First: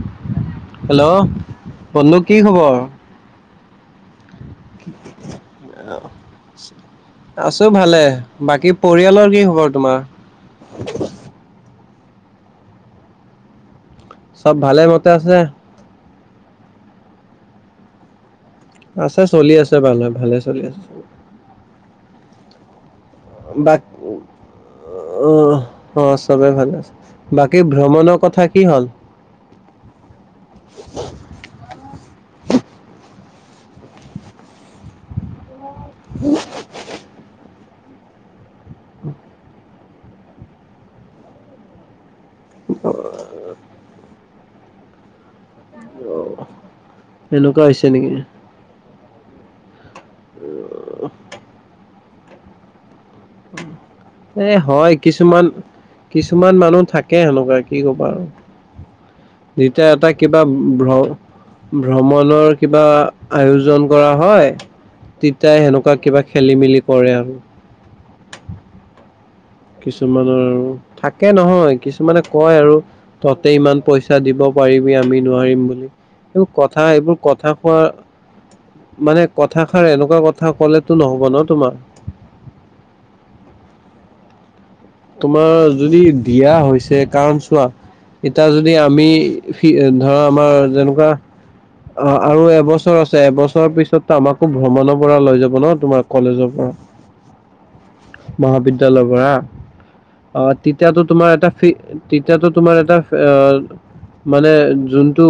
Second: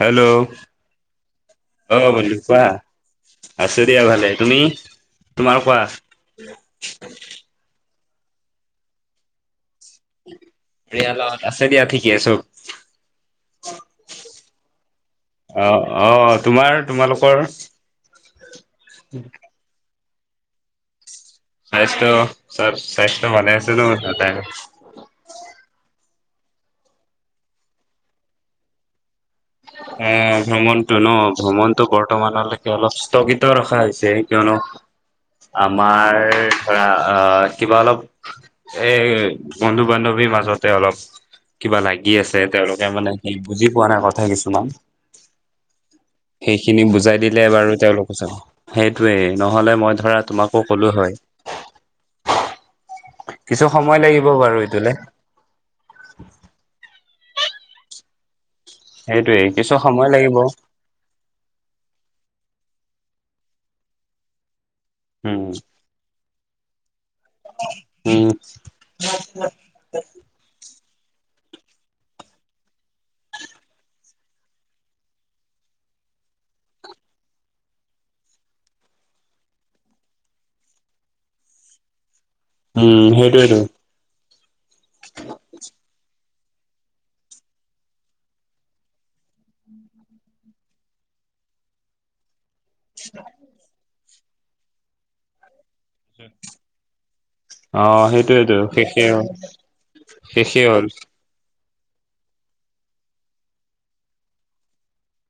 Hello hello আহ বন্ধু বলি কি কোৱা? খবৰ? আছো দিয়া ভালে তুমি তোমাৰ কোৱা? আছো ভালে বাকী পৰিয়ালৰ কি খবৰ তোমাৰ? পৰিয়ালত আছে দিয়া ঠিকে আছোঁ। চব ভালে মতে আছে? অ', আহ তোমাৰ? তোমালোকৰ? আছে চলি আছে ভালে ভালে চলি আছে। স্বাস্থ্য চ স্বাস্থ্য ভালে আছে [unintelligible] অ', অ', চবে ভালে আছে, বাকী ভ্ৰমণৰ কথা কি হ'ল? অ', ভ্ৰমণতো ন'? ভ্ৰমণতটো বৰ্তমানলৈকে অলপ স্থগিত ৰখা হৈছে, কিয়নো আমাৰ ধৰা কিবা অলপ এ বন্ধু-বান্ধৱীৰ মাজতে অলপ কিবা লাগি আছে তেওঁলোকে মানে সেই বুজি পোৱা নাই কথাই কিছুমান। সেইখিনি বুজাই দিলে এনেকুৱা বাৰু হৈছে নেকি? তেওঁলোকো যাব, সেইটোয়েই নহ'লে মই ধৰা তোমাকো ক'লোঁ হয়। [unintelligible] লাগিব এ বাৰু এইটোলে হয়, কিছুমান কিছুমান মানুহ থাকে সেনেকুৱা কি কবা আৰু। সেইটোৱে কিছু যেতিয়া সময় এটা লাগিব কিবা ভ্ৰ ভ্ৰমণৰ কিবা আয়োজন কৰা হয়, উম তেতিয়া সেনেকুৱা কিবা খেলি-মেলি কৰে আৰু। উম, কিছুমানৰ আৰু থাকে নহয়, কিছুমানে কয় আৰু তহঁতে ইমান পইচা দিব পাৰিবি আমি নোৱাৰিম বুলি। এইবোৰ কথা এইবোৰ কথা কোৱাৰ মানে কথাষাৰ এনেকুৱা কথা ক'লেতো ন'হব ন' তোমাৰ? উম, সেইটোৱেটো। তোমাৰ যদি দিয়া হৈছে কাৰণ, চোৱা এতিয়া যদি আমি ধৰা আমাৰ যেনেকুৱা অ', আৰু এবছৰ আছে, এবছৰৰ পিছতো আমাকো ভ্ৰমণৰ পৰা লৈ যাব ন' তোমাক। কলেজৰ পৰা। অ সেইটোৱেতো মহাবিদ্যালয়ৰ শেষেই হ'ল পৰা, অ' শেষেই হ'ল তেতিয়াতো তোমাৰ এটা ঠিক তেতিয়াতো তোমাৰ এটা আ মানে যোনটো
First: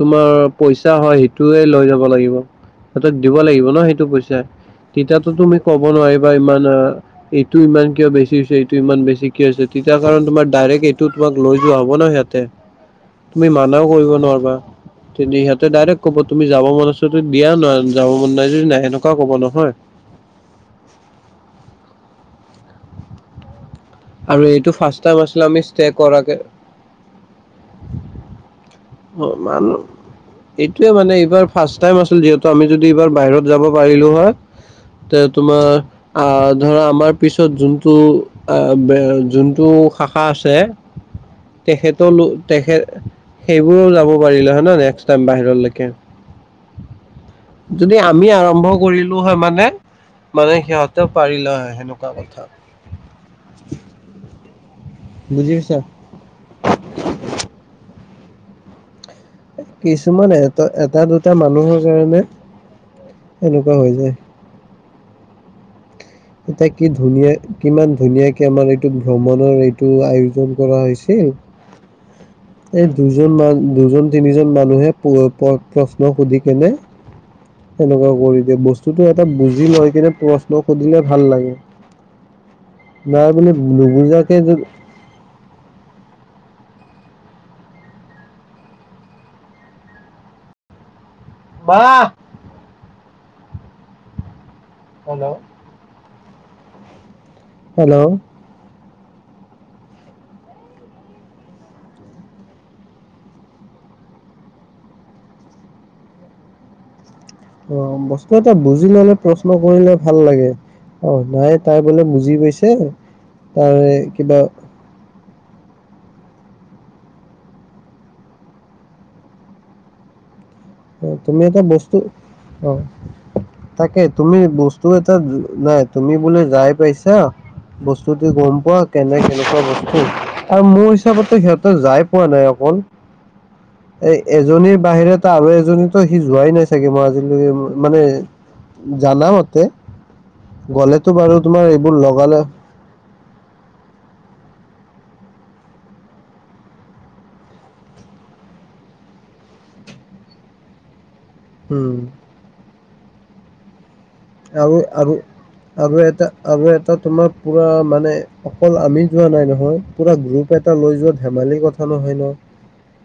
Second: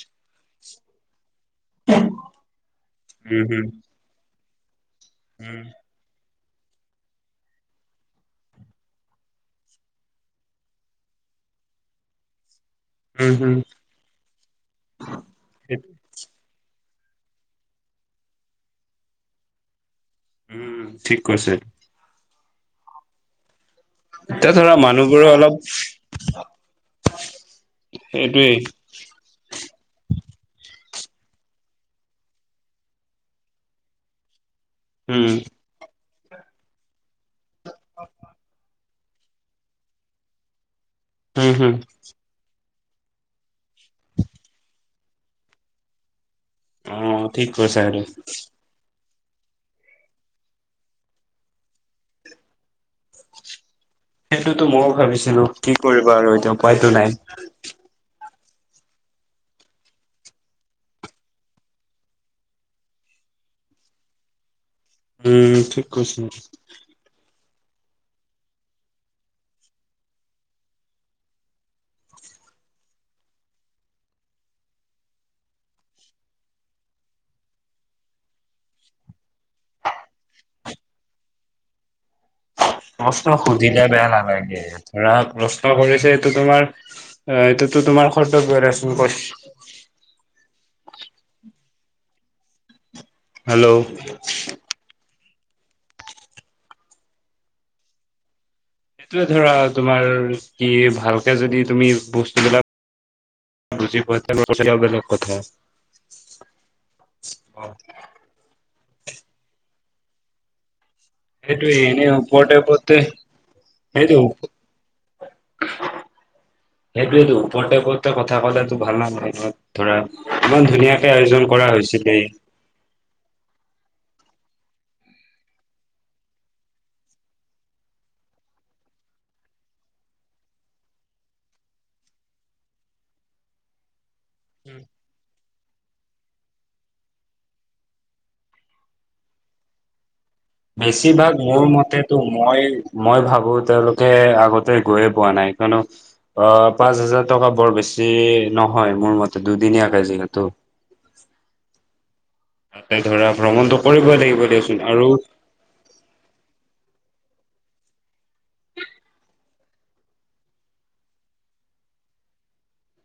তোমাৰ পইচা হয় সেইটোয়ে লৈ যাব লাগিব, সিহঁতক দিব উম হম লাগিব ন' সেইটো পইচা। তেতিয়াতো তুমি ক'ব নোৱাৰিবা ইমান আ এইটো ইমান কিয় বেছি হৈছে, এইটো ইমান বেছি কিয় হৈছে, তেতিয়া কাৰণ তোমাৰ ডাইৰেক্ট এইটো তোমাক লৈ যোৱা হ'ব ন' সিহঁতে। উম উম তুমি হম মানাও কৰিব নোৱাৰিবা। তেন্তে সিহঁতে ডাইৰেক্ট ক'ব তুমি যাব মন আছে দিয়া না, ' যাব মন নাই যদি নাই সেনেকুৱা ক'ব নহয়। উম, ঠিক কৈছে। আৰু এতিয়া এইটো ধৰা ফাৰ্ষ্ট টাইম মানুহবোৰ আছিলে আমি অলপ ষ্টে কৰাকে সেইটোৱেই। অ', মানুহ এইটোয়ে মানে এইবাৰ ফাৰ্ষ্ট টাইম আছিল যিহেতু, আমি যদি এইবাৰ বাহিৰত যাব পাৰিলোঁ হয়। তে উম তোমাৰ আহ, ধৰা আমাৰ পিছত যোনটো আহ এ যোনটো শাখা আছে, হম হম তেখেতৰ লৈ তেখেত সেইবোৰো যাব পাৰিলে হয় ন' নেক্সট টাইম বাহিৰলৈকে! অ ঠিক কৈছা যদি সেইটো আমি আৰম্ভ কৰিলোঁ হয় মানে, মানে সিহঁতেও পাৰিলে হয় সেনেকুৱা কথা। সেইটোতো মইয়ো ভাবিছিলোঁ, বুজি কি পাইছা কৰিবা আৰু এতিয়া উপায়টো নাই। কিছুমান এটা, এটা দুটা মানুহৰ কাৰণে এনেকুৱা হৈ যায়। উম, ঠিক কৈছে। এতিয়া কি ধুনীয়া কিমান ধুনীয়াকে আমাৰ এইটো ভ্ৰমণৰ এইটো আয়োজন কৰা হৈছে। এই দুজন মান, দুজন তিনিজন মানুহে প্ৰশ্ন সুধি কেনে সেনেকুৱা কৰি দিয়ে, বস্তুতো এটা বুজি লৈ কিনে প্ৰশ্ন সুধিলে ভাল লাগে। নাই বোলো নুবুজাকে যদি ৰাম প্ৰশ্ন কৰিছে এইটো তোমাৰ অ' এইটোতো তোমাৰ কৰ্তব্যৰে আছে কৈছ। মা হেল্লো হেল্লো হেল্লো এইটোৱে ধৰা তোমাৰ কি ভালকে যদি তুমি বস্তু বিলাক বুজি পোৱা তো অলপ তেতিয়া বেলেগ কথা। অ' বস্তু এটা বুজি ল'লে প্ৰশ্ন কৰিলে ভাল লাগে। অ' নাই সেইটোৱে তাই বোলে এনে বুজি ওপৰতে গৈছে, ওপৰতে তাই সেইটো কিবা সেইটোৱেতো ওপৰতে পৰ্ত কথা ক'লে তো ভাল নাপায় নহয়। ধৰা ইমান ধুনীয়াকে তুমি আয়োজন এটা কৰা বস্তু হৈছিলে। অ' তাকে তুমি বস্তু এটা নাই তুমি বোলে যাই পাইছা। বস্তুতি গম পোৱা কেনে কেনেকুৱা বস্তু আৰু মোৰ হিচাপতো সিহঁতে যাই পোৱা নাই অকল এ এজনীৰ বাহিৰত আৰু এজনী সি যোৱাই নাই চাগে, মই আজিলৈকে মানে জানামতে বেছিভাগ মোৰ এইবোৰ মতেটো লগালে মই মই ভাবো তেওঁলোকে আগতে গৈয়ে পোৱা নাই, কিয়নো অ পাঁচ হাজাৰ টকা বৰ বেছি নহয়, মোৰ মতে দুদিনীয়াকে যিহেতু। উম। এই ধৰা ভ্ৰমণটো কৰিবই লাগিব। আৰু আৰু আৰু এটা আৰু এটা তোমাৰ পুৰা মানে অকল আমি যোৱা নাই নহয়। পুৰা গ্ৰুপ এটা লৈ যোৱাত ধেমালি কথা নহয় ন।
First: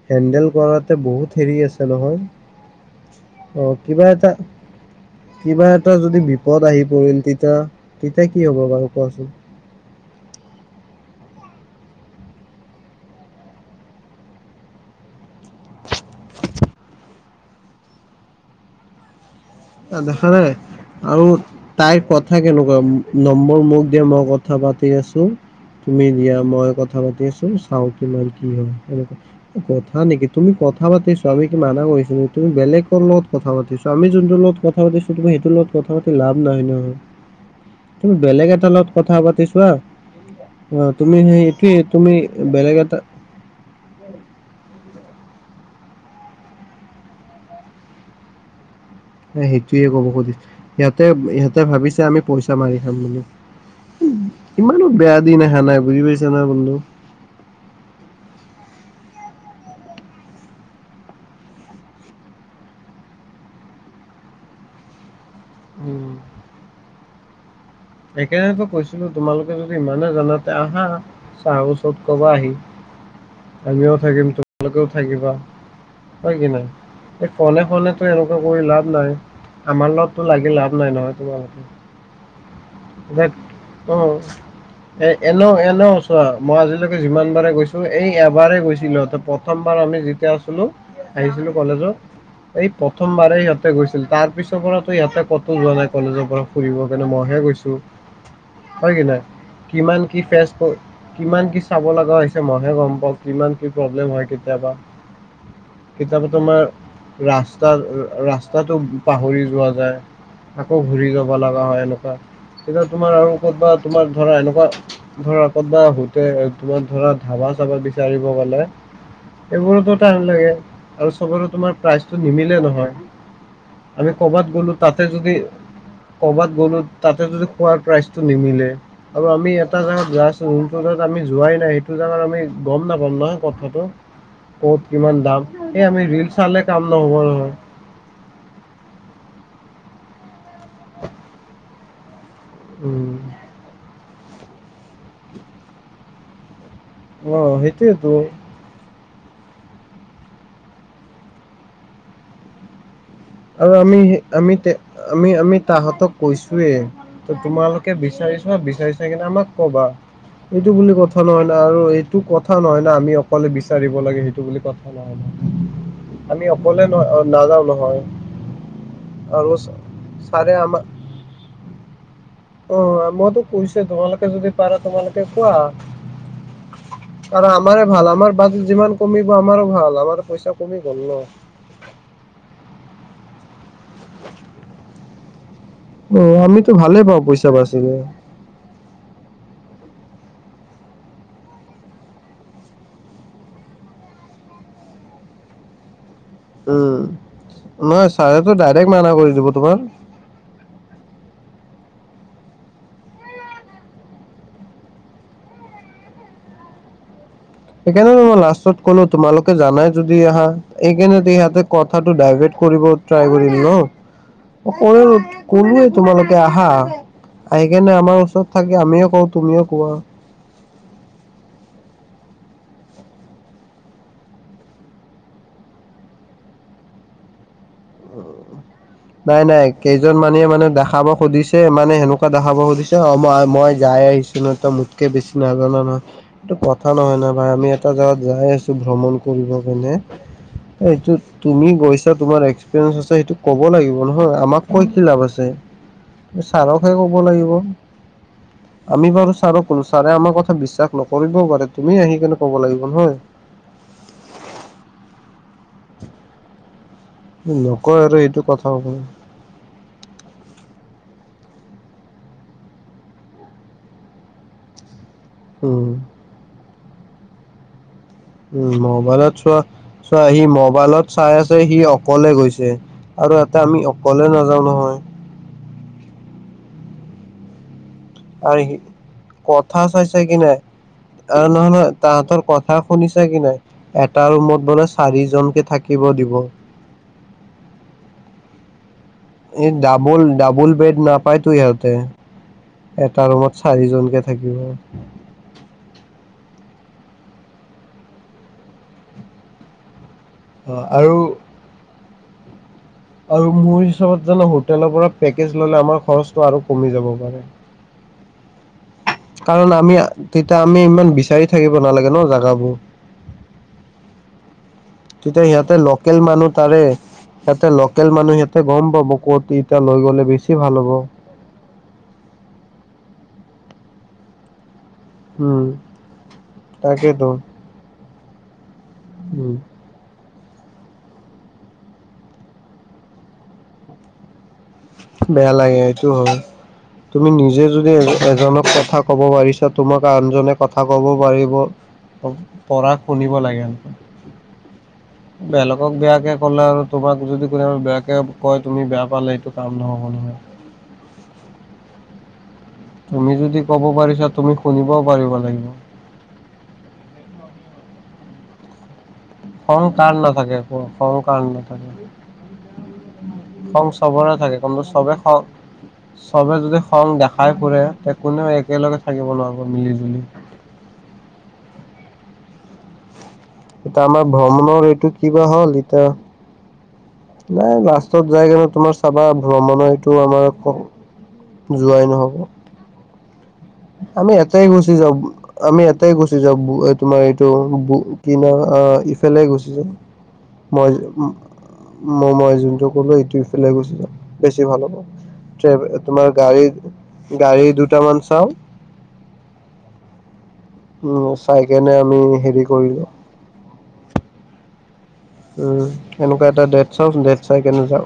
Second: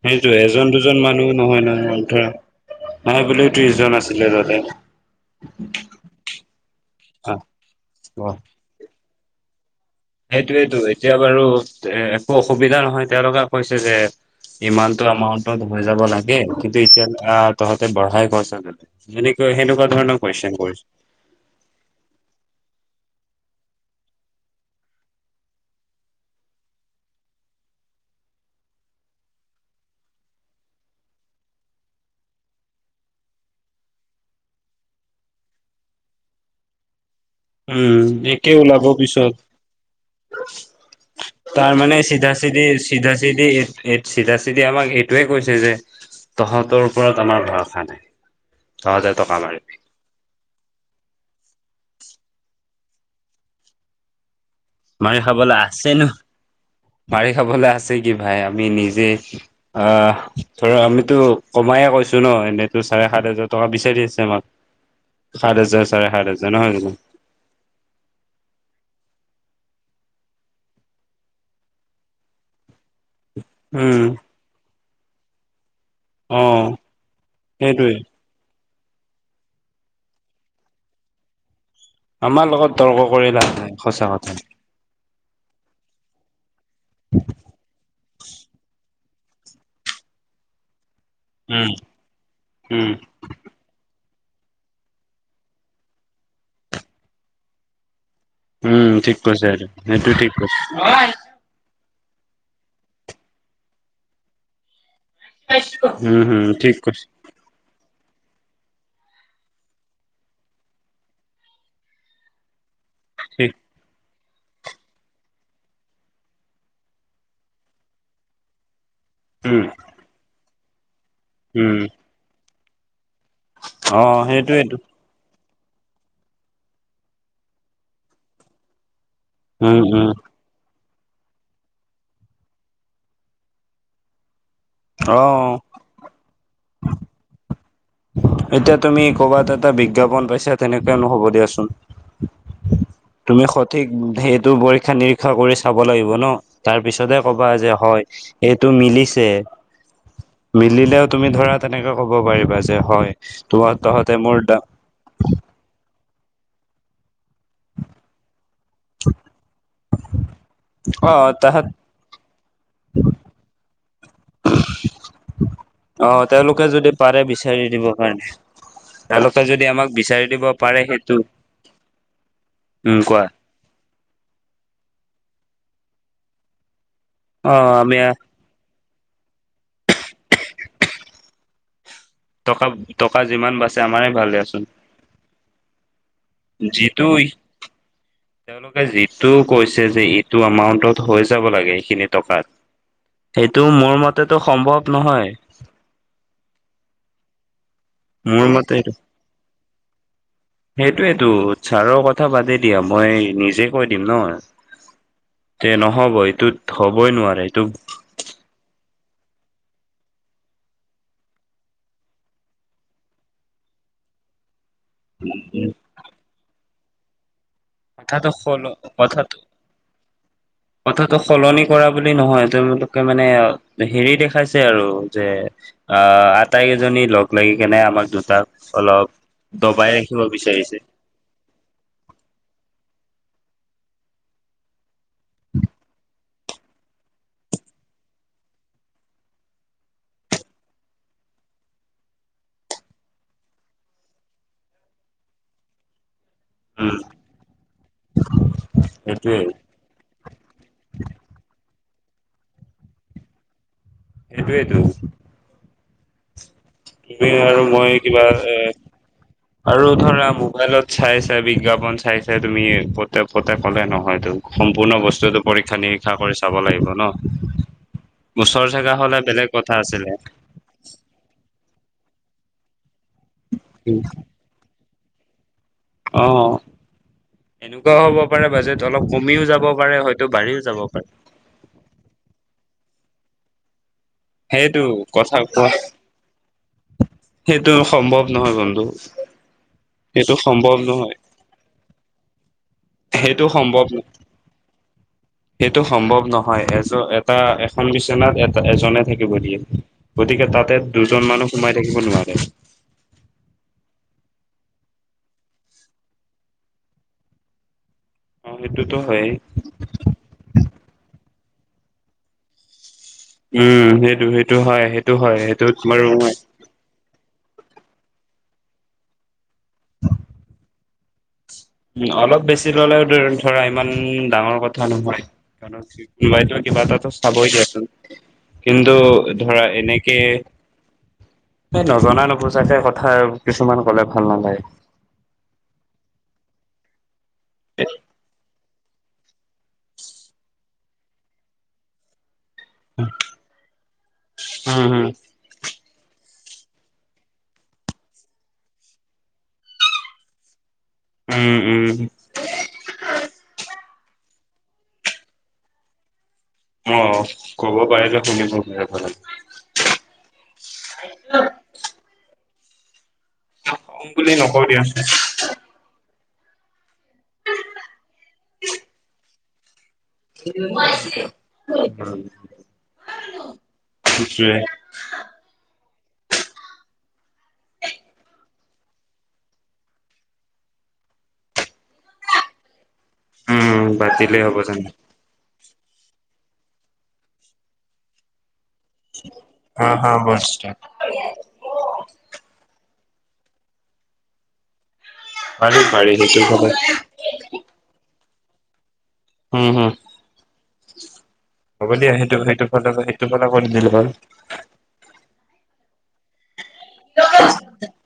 সেইটোৱে হেণ্ডেল এজন দুজন কৰাতে মানুহ বহুত হেৰি নহয় আছে নহয়। ধৰা নাই বুলিও অ ত্ৰিশ জন কিবা আছিলে এটা, তাতে। কিবা এট টা যদি বিপদ আহি পৰিল তেতিয়া তেতিয়া কি হ'ব বাৰু কোৱাচোন? সেইটোৱেতো, এতিয়া বাৰু এ একো অসুবিধা নহয় তেওঁলোকে কৈছে যে ইমানটো এমাউন্টত হৈ যাব লাগে কিন্তু এতিয়া আ তহঁতে বঢ়াই [unintelligible] এনেকৈ সেনেকুৱা ধৰণৰ দেখা নাই কুৱেশন কৰিছে। আৰু তাইৰ কথা কেনেকুৱা, নম্বৰ মোক দে মই কথা পাতি আছো। তুমি দিয়া মই কথা পাতি আছো, চাওঁ কিমান কি হয়? কথা নেকি, তুমি কথা পাতি চোৱা আমি কি মানা কৰিছো নেকি, তুমি বেলেগৰ লগত কথা পাতি চোৱা, আমি যোনটোলগত কথা পাতিছো তুমি সেইটো লগত কথা পাতি লাভ নাই নহয়। উম, তুমি বেলেগ একে এটা ওলাব লগত কথা পিছত পাতি চোৱা। অ তুমি সেই একে তাৰ মানে তুমি চিধা চিধি বেলেগ এটা [unintelligible] চিধি চিধা চিধি আমাক সেইটোৱে কৈছে যে তহঁতৰ ওপৰত আমাৰ ভৰষা নাই। তহঁতে টকা এ মাৰিবি সেইটোৱে ক'ব খুজিছোঁ। সিহঁতে সিহঁতে ভাবিছে আমি পইচা মাৰি খাম বুলি। ইমানো বেয়া মাৰি দিন খাবলৈ আহা নাই আছে বুজি ন পাইছা না বন্ধু। মাৰি খাবলৈ আছে কি ভাই, আমি নিজে অ ধৰ আমিতো কমায়ে কৈছো ন, এনেইতো চাৰে সাত হাজাৰ টকা বিচাৰি আছে আমাক। [unintelligible] সাতহাজাৰ, চাৰে উম সাতহাজাৰ, নহয় জানো? সেইকাৰণেতো কৈছিলোঁ, তোমালোকে যদি ইমানেই জানা, তে আহা। চাৰৰ ওচৰত কবা আহি, আমিও উম থাকিম তোমালোকেও থাকিবা। হয় অ কি নাই? এই ফনে সেইটোৱে ফনেতো এ তৰ্ক কৰি লাভ নাই, আমাৰ লগততো লাগি লাভ নাই নহয় তোমালোকৰ। আমাৰ লগত তৰ্ক কৰি লাভ নাই, অঁ সঁচা কথা। এ এনেও এনেও, চোৱা মই আজিলৈকে যিমান বাৰে গৈছোঁ, এই এবাৰেই গৈছিলোঁ, ত প্ৰথমবাৰ আমি তে আছিলোঁ, আহিছিলো উম কলেজত, এই উম প্ৰথম বাৰেই সিহঁতৰ গৈছিল, তাৰপিছৰ পৰাতো ইহঁতে কতো যোৱা নাই কলেজৰ পৰা ফুৰিব কাৰণে, মইহে গৈছোঁ। উম হয় কি ঠিক না? কৈছে এইটো কিমান সেইটো কি ঠিক [unintelligible] কৈছে কিমান কি চাব লগা হৈছে, মইহে গম পাওঁ, কিমান কি প্ৰব্লেম হয় কেতিয়াবা। উম, কেতিয়াবা হম, তোমাৰ ঠিক কৈছে ৰাস্তা, ৰাস্তাটো পাহৰি যোৱা যায়। আকৌ ঘূৰি যাব লগা হয় এনেকুৱা, তেতিয়া তোমাৰ আৰু ঠিক কতবা, তোমাৰ ধৰা এনেকুৱা ধৰা ক'তবা হোটেল, তোমাৰ ধৰা ধাবা চাবা বিচাৰিব গ'লে উম, এইবোৰো কথা [unintelligible] লাগে আৰু চবৰে তোমাৰ উম, প্ৰাইচটো নিমিলে নহয়। আমি অ', কৰ'বাত গ'লো, সেইটোয়েইটো। তাতে যদি, ক'ৰবাত গ'লো তাতে যদি খোৱাৰ প্ৰাইচটো নিমিলে আৰু আমি উম, এটা উম, জাগাত জাষ্ট [unintelligible] তাত আমি যোৱাই নাই, সেইটো জাগাত আমি গম নাপাম না কথাটো। ক'ত কিমান দাম, অ', এই আমি ৰিল চালে কাম নহ'ব নহয়। এতিয়া তুমি ক'ৰবাত এটা বিজ্ঞাপন পাইছা, তেনেকে নহ'ব দিয়াচোন। উম। তুমি সঠিক সেইটো পৰীক্ষা নিৰীক্ষা কৰি চাব লাগিব ন। তাৰপিছতহে অ ক'বা যে, হয়। সেইটোয়েতো এইটো মিলিছে, মিলিলেও তুমি ধৰা তেনেকে ক'ব পাৰিবা যে, হয়। আৰু তোমাৰ আমি, তহঁতে মোৰ আমি দা তে আমি, আমি তাহতক কৈছোয়েই, ত' তোমালোকে বিচাৰি চোৱা বি বিচাৰি চাই কিনে আমাক ক'বা, এইটো বুলি কথা অ', নহয় ন তাহাঁত আৰু এই টো কথা নহয় না, আমি অকলে বিচাৰিব লাগে সেই বুলি কথা নহয়, অ', আমি তেওঁলোকে অকলে যদি পাৰে বিচাৰি ন-নাযাও দিব নহয়। কাৰণে তেওঁলোকে আৰু যদি আমাক বিচাৰি দিব ছাৰে আমাক পাৰে সেইটো উম, অ', কোৱা মইতো কৈছোৱেই, তোমালোকে যদি পাৰা তোমালোকে কোৱা। আৰু অ', আমাৰেই আমি ভাল, আমাৰ বাজেট যিমান কমিব আমাৰো ভাল, আমাৰ পইচা কমি গ'ল ন। টকা, টকা যিমান বাছে, আমাৰেই ভাল দিয়াচোন। অ', আমিতো ভালেই যিটো পাওঁ পইচা বাচিলে। তেওঁলোকে যিটো কৈছে যে, এইটো এমাউন্টত হৈ যাব লাগে সেইখিনি টকাত এইটো মোৰ মতেটো সম্ভৱ নহয়। উম, নহয় মোৰ চাৰেটো মতে ডাইৰেক্ট মানা কৰি দিব তোমাৰ। সেইটোৱেতো, ছাৰৰ কথা বাদেই দিয়া, মই নিজে কৈ দিম ন। যে নহ'ব, এইটোত হ'বই নোৱাৰে, এইটো সেইকাৰনেটো মই লাষ্টত ক'লোঁ, তোমালোকে জানাই যদি আহা, এইকাৰণে ইহঁতে কথাটো ডাইভাৰ্ট কৰিব ট্ৰাই কৰিম ন, [unintelligible] ক'লোৱেই তোমালোকে আহা। আহি কেনে আমাৰ কথাটো ওচৰত সল থাকে, আমিও কওঁ কথাটো তুমিও কোৱা। কথাটো সলনি কৰা বুলি নহয়, তেওঁলোকে মানে হেৰি দেখাইছে আৰু যে আ আটাইকেইজনী লগ লাগি কেনে আমাক দুটাক অলপ দবাই ৰাখিব বিচাৰিছে। খাব সুধিছ [unintelligible] মানে সেনেকুৱা দেখাব খুজিছে, অ', মই, মই যায় আহিছোঁ ন, তই মোতকে বেছি নাজান নহয়। এইটো কথা নহয় ন, ভাই আমি এটা জাগাত যাই আছো ভ্ৰমণ কৰিব কেনে। এইটোত তুমি গৈছা তোমাৰ এক [unintelligible] আছে, এইটো ক'ব লাগিব নহয়, আমাক কৈ কি লাভ আছে। এ ছাৰকহে উম ক'ব লাগিব, আমি বাৰু সেইটোৱে ছাৰক [unintelligible] ছাৰে আমাৰ কথা বিশ্বাস নকৰিবও পাৰে, তুমি আহি কেনে ক'ব লাগিব নহয়। এইটোৱেটো। তুমি আৰু মই নকয় আৰু কিবা এইটো এ কথা হ'ব। আৰু ধৰা মোবাইলত চাইছে বিজ্ঞাপন চাইছে তুমি ফ'তে, ফ'তে ক'লে নহয়তো। সম্পূৰ্ণ বস্তুটো পৰীক্ষা উম নিৰীক্ষা কৰি চাব লাগিব ন। ওচৰ উম, জেগা হলে মোবাইলত বেলেগ চোৱা, কথা আছিলে চোৱা আহি মোবাইলত চাই আছে সি অকলে গৈছে আৰু ইয়াতে আমি অকলে নাযাও নহয়। অঁ'। এনেকুৱাও হ'ব পাৰে আৰু সি বাজেট অলপ কমিও যাব কথা পাৰে চাইছে হয়তো কি নাই বাঢ়িও যাব পাৰে। আৰু নহয় নহয় তাহাঁতৰ কথা শুনিছা কি নাই? এটা ৰুমত সেইটো বোলে চাৰি কথা জনকে কোৱা থাকিব দিব। সেইটো সম্ভৱ নহয় বন্ধু। এইত ডাবল সেইটো ডাবল সম্ভৱ বেড নহয় নাপাই তো ইয়াতে। সেইটো সম্ভৱ [unintelligible] সেইটো সম্ভৱ নহয়, এজ এটা এখন বিচনাত এটা এজনে থাকিব দিয়ে। গতিকে অ তাতে আৰু দুজন মানুহ সোমাই থাকিব নোৱাৰে। আৰু মোৰ হিচাপত জানো হোটেলৰ পেকেজ ল'লে আমাৰ খৰচটো আৰু কমি যাব পাৰে। অঁ, সেইটোতো হয়ে। কাৰণ আমি তেতিয়া আমি ইমান বিচাৰি থাকিব নালাগে ন' জাগাবোৰ। উম, সেইটো সেইটো হয় সেইট তেতিয়া ইহঁতে লোকেল মানুহ তাৰে, সিহঁতে ল'কেল মানুহ সিহঁতে গ'ম পাব ক'ত এতিয়া লৈ গ'লে বেছি ভাল হ'ব। উম অলপ বেছি ল'লেও ধৰা ইমান ডাঙৰ কথা নহয়। উম কোনোবাইটো কিবা এটাটো তাকেতো চাবই দিয়া চোন কিন্তু উম ধৰা এনেকে এই নজনা নুবোজাকে কথা কিছুমান ক'লে ভাল নালাগে। বেয়া লাগে এইটো হ'য়, তুমি নিজেও যদি এজনক কথা কব ক'ব পাৰিছ তোমাক আনজনে কথা ক'ব পাৰিব। পঢ়া শুনিব লাগে। উম বেলেকক বেয়াকে ক'লে আৰু তোমাক যদি কোনোবাই বেয়াকে কয় তুমি বেয়া পালে এইটো কাম নহব নহয়। উম উম। তুমি যদি ক'ব পাৰিছা, তুমি শুনিবও পাৰিব লাগিব। অ', ক'ব পাৰিলে শুনিব পাৰিব লাগিব। খং কাৰ নাথাকে, কোৱা খং কাৰ নাথাকে? খং কম চবৰে বুলি থাকে, নকওঁ দিয়া। কিন্তু চবেই খং চবে যদি খং দেখাই ফুৰে, তে কোনেও একেলগে থাকিব নোৱাৰিব মিলি জুলি। উম। [unintelligible] এটা আমাৰ ভ্ৰমণৰ এইটো কিবা হ'ল, এতিয়া নাই লাষ্টত যায় কিনে তোমাৰ চাবা ভ্ৰমণৰ এইটো আমাৰ যোৱাই নহ'ব। উম আমি পাতিলে হ'ব এটাই জানো গুচি যাওঁ। আমি এটাই গুচি যাম, এ তোমাৰ এটো কি ইফালে গুচি হা যাম হা বছ মই যা ম মই যোনটো ক'লো, ইটো ইফালে গুচি যা বেছি ভাল হ'ব। তে পাৰি পাৰি তোমাৰ সেইটো গাড়ী, ফালে গাড়ী দুটামান চাওঁ। হুম-হুম উম চাইকেনে আমি সেইটো সেইটো হেৰি কৰিলো। [unintelligible] উম, সেনেকুৱা এটা ডেট চাওঁ, ডেট চাই কেনে যাওঁ।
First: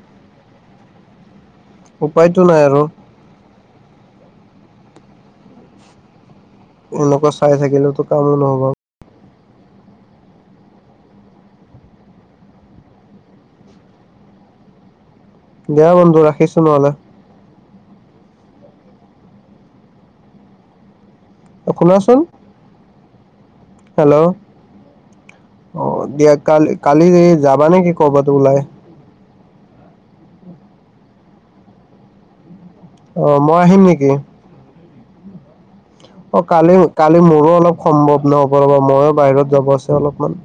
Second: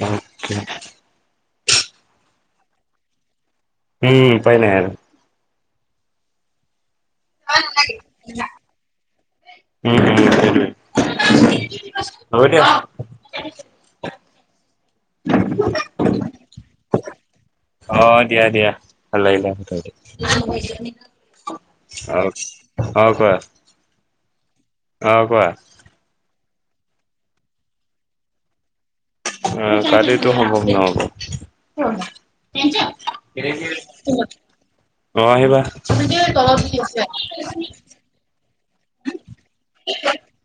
বাকে। উপায়টো নাই আৰু। উমঁ উপাই নাই আৰু। এনেকুৱা চাই থাকিলেতো কামো নহ'ব। উমঁ উমঁ উমঁ হ'ব দিয়ক। দিয়া বন্ধু ৰাখিছো নহ'লে। অহ দিয়া দিয়া ভাল লাগিলে কথাপাতি। শুনাচোন অঁ কোৱা অঁ কোৱা। অঁ দিয়া কালি কালি যাবা নেকি কৰ'বাত ওলাই? উমঁ কালৈটো সম্ভৱ নহ'ব। অঁ মই আহিম নেকি? অঁ আহিবা। অঁ কালি কালি মোৰো অলপ সম্ভৱ নহ'ব ৰব ময়ো বাহিৰত যাব আছে অলপমান।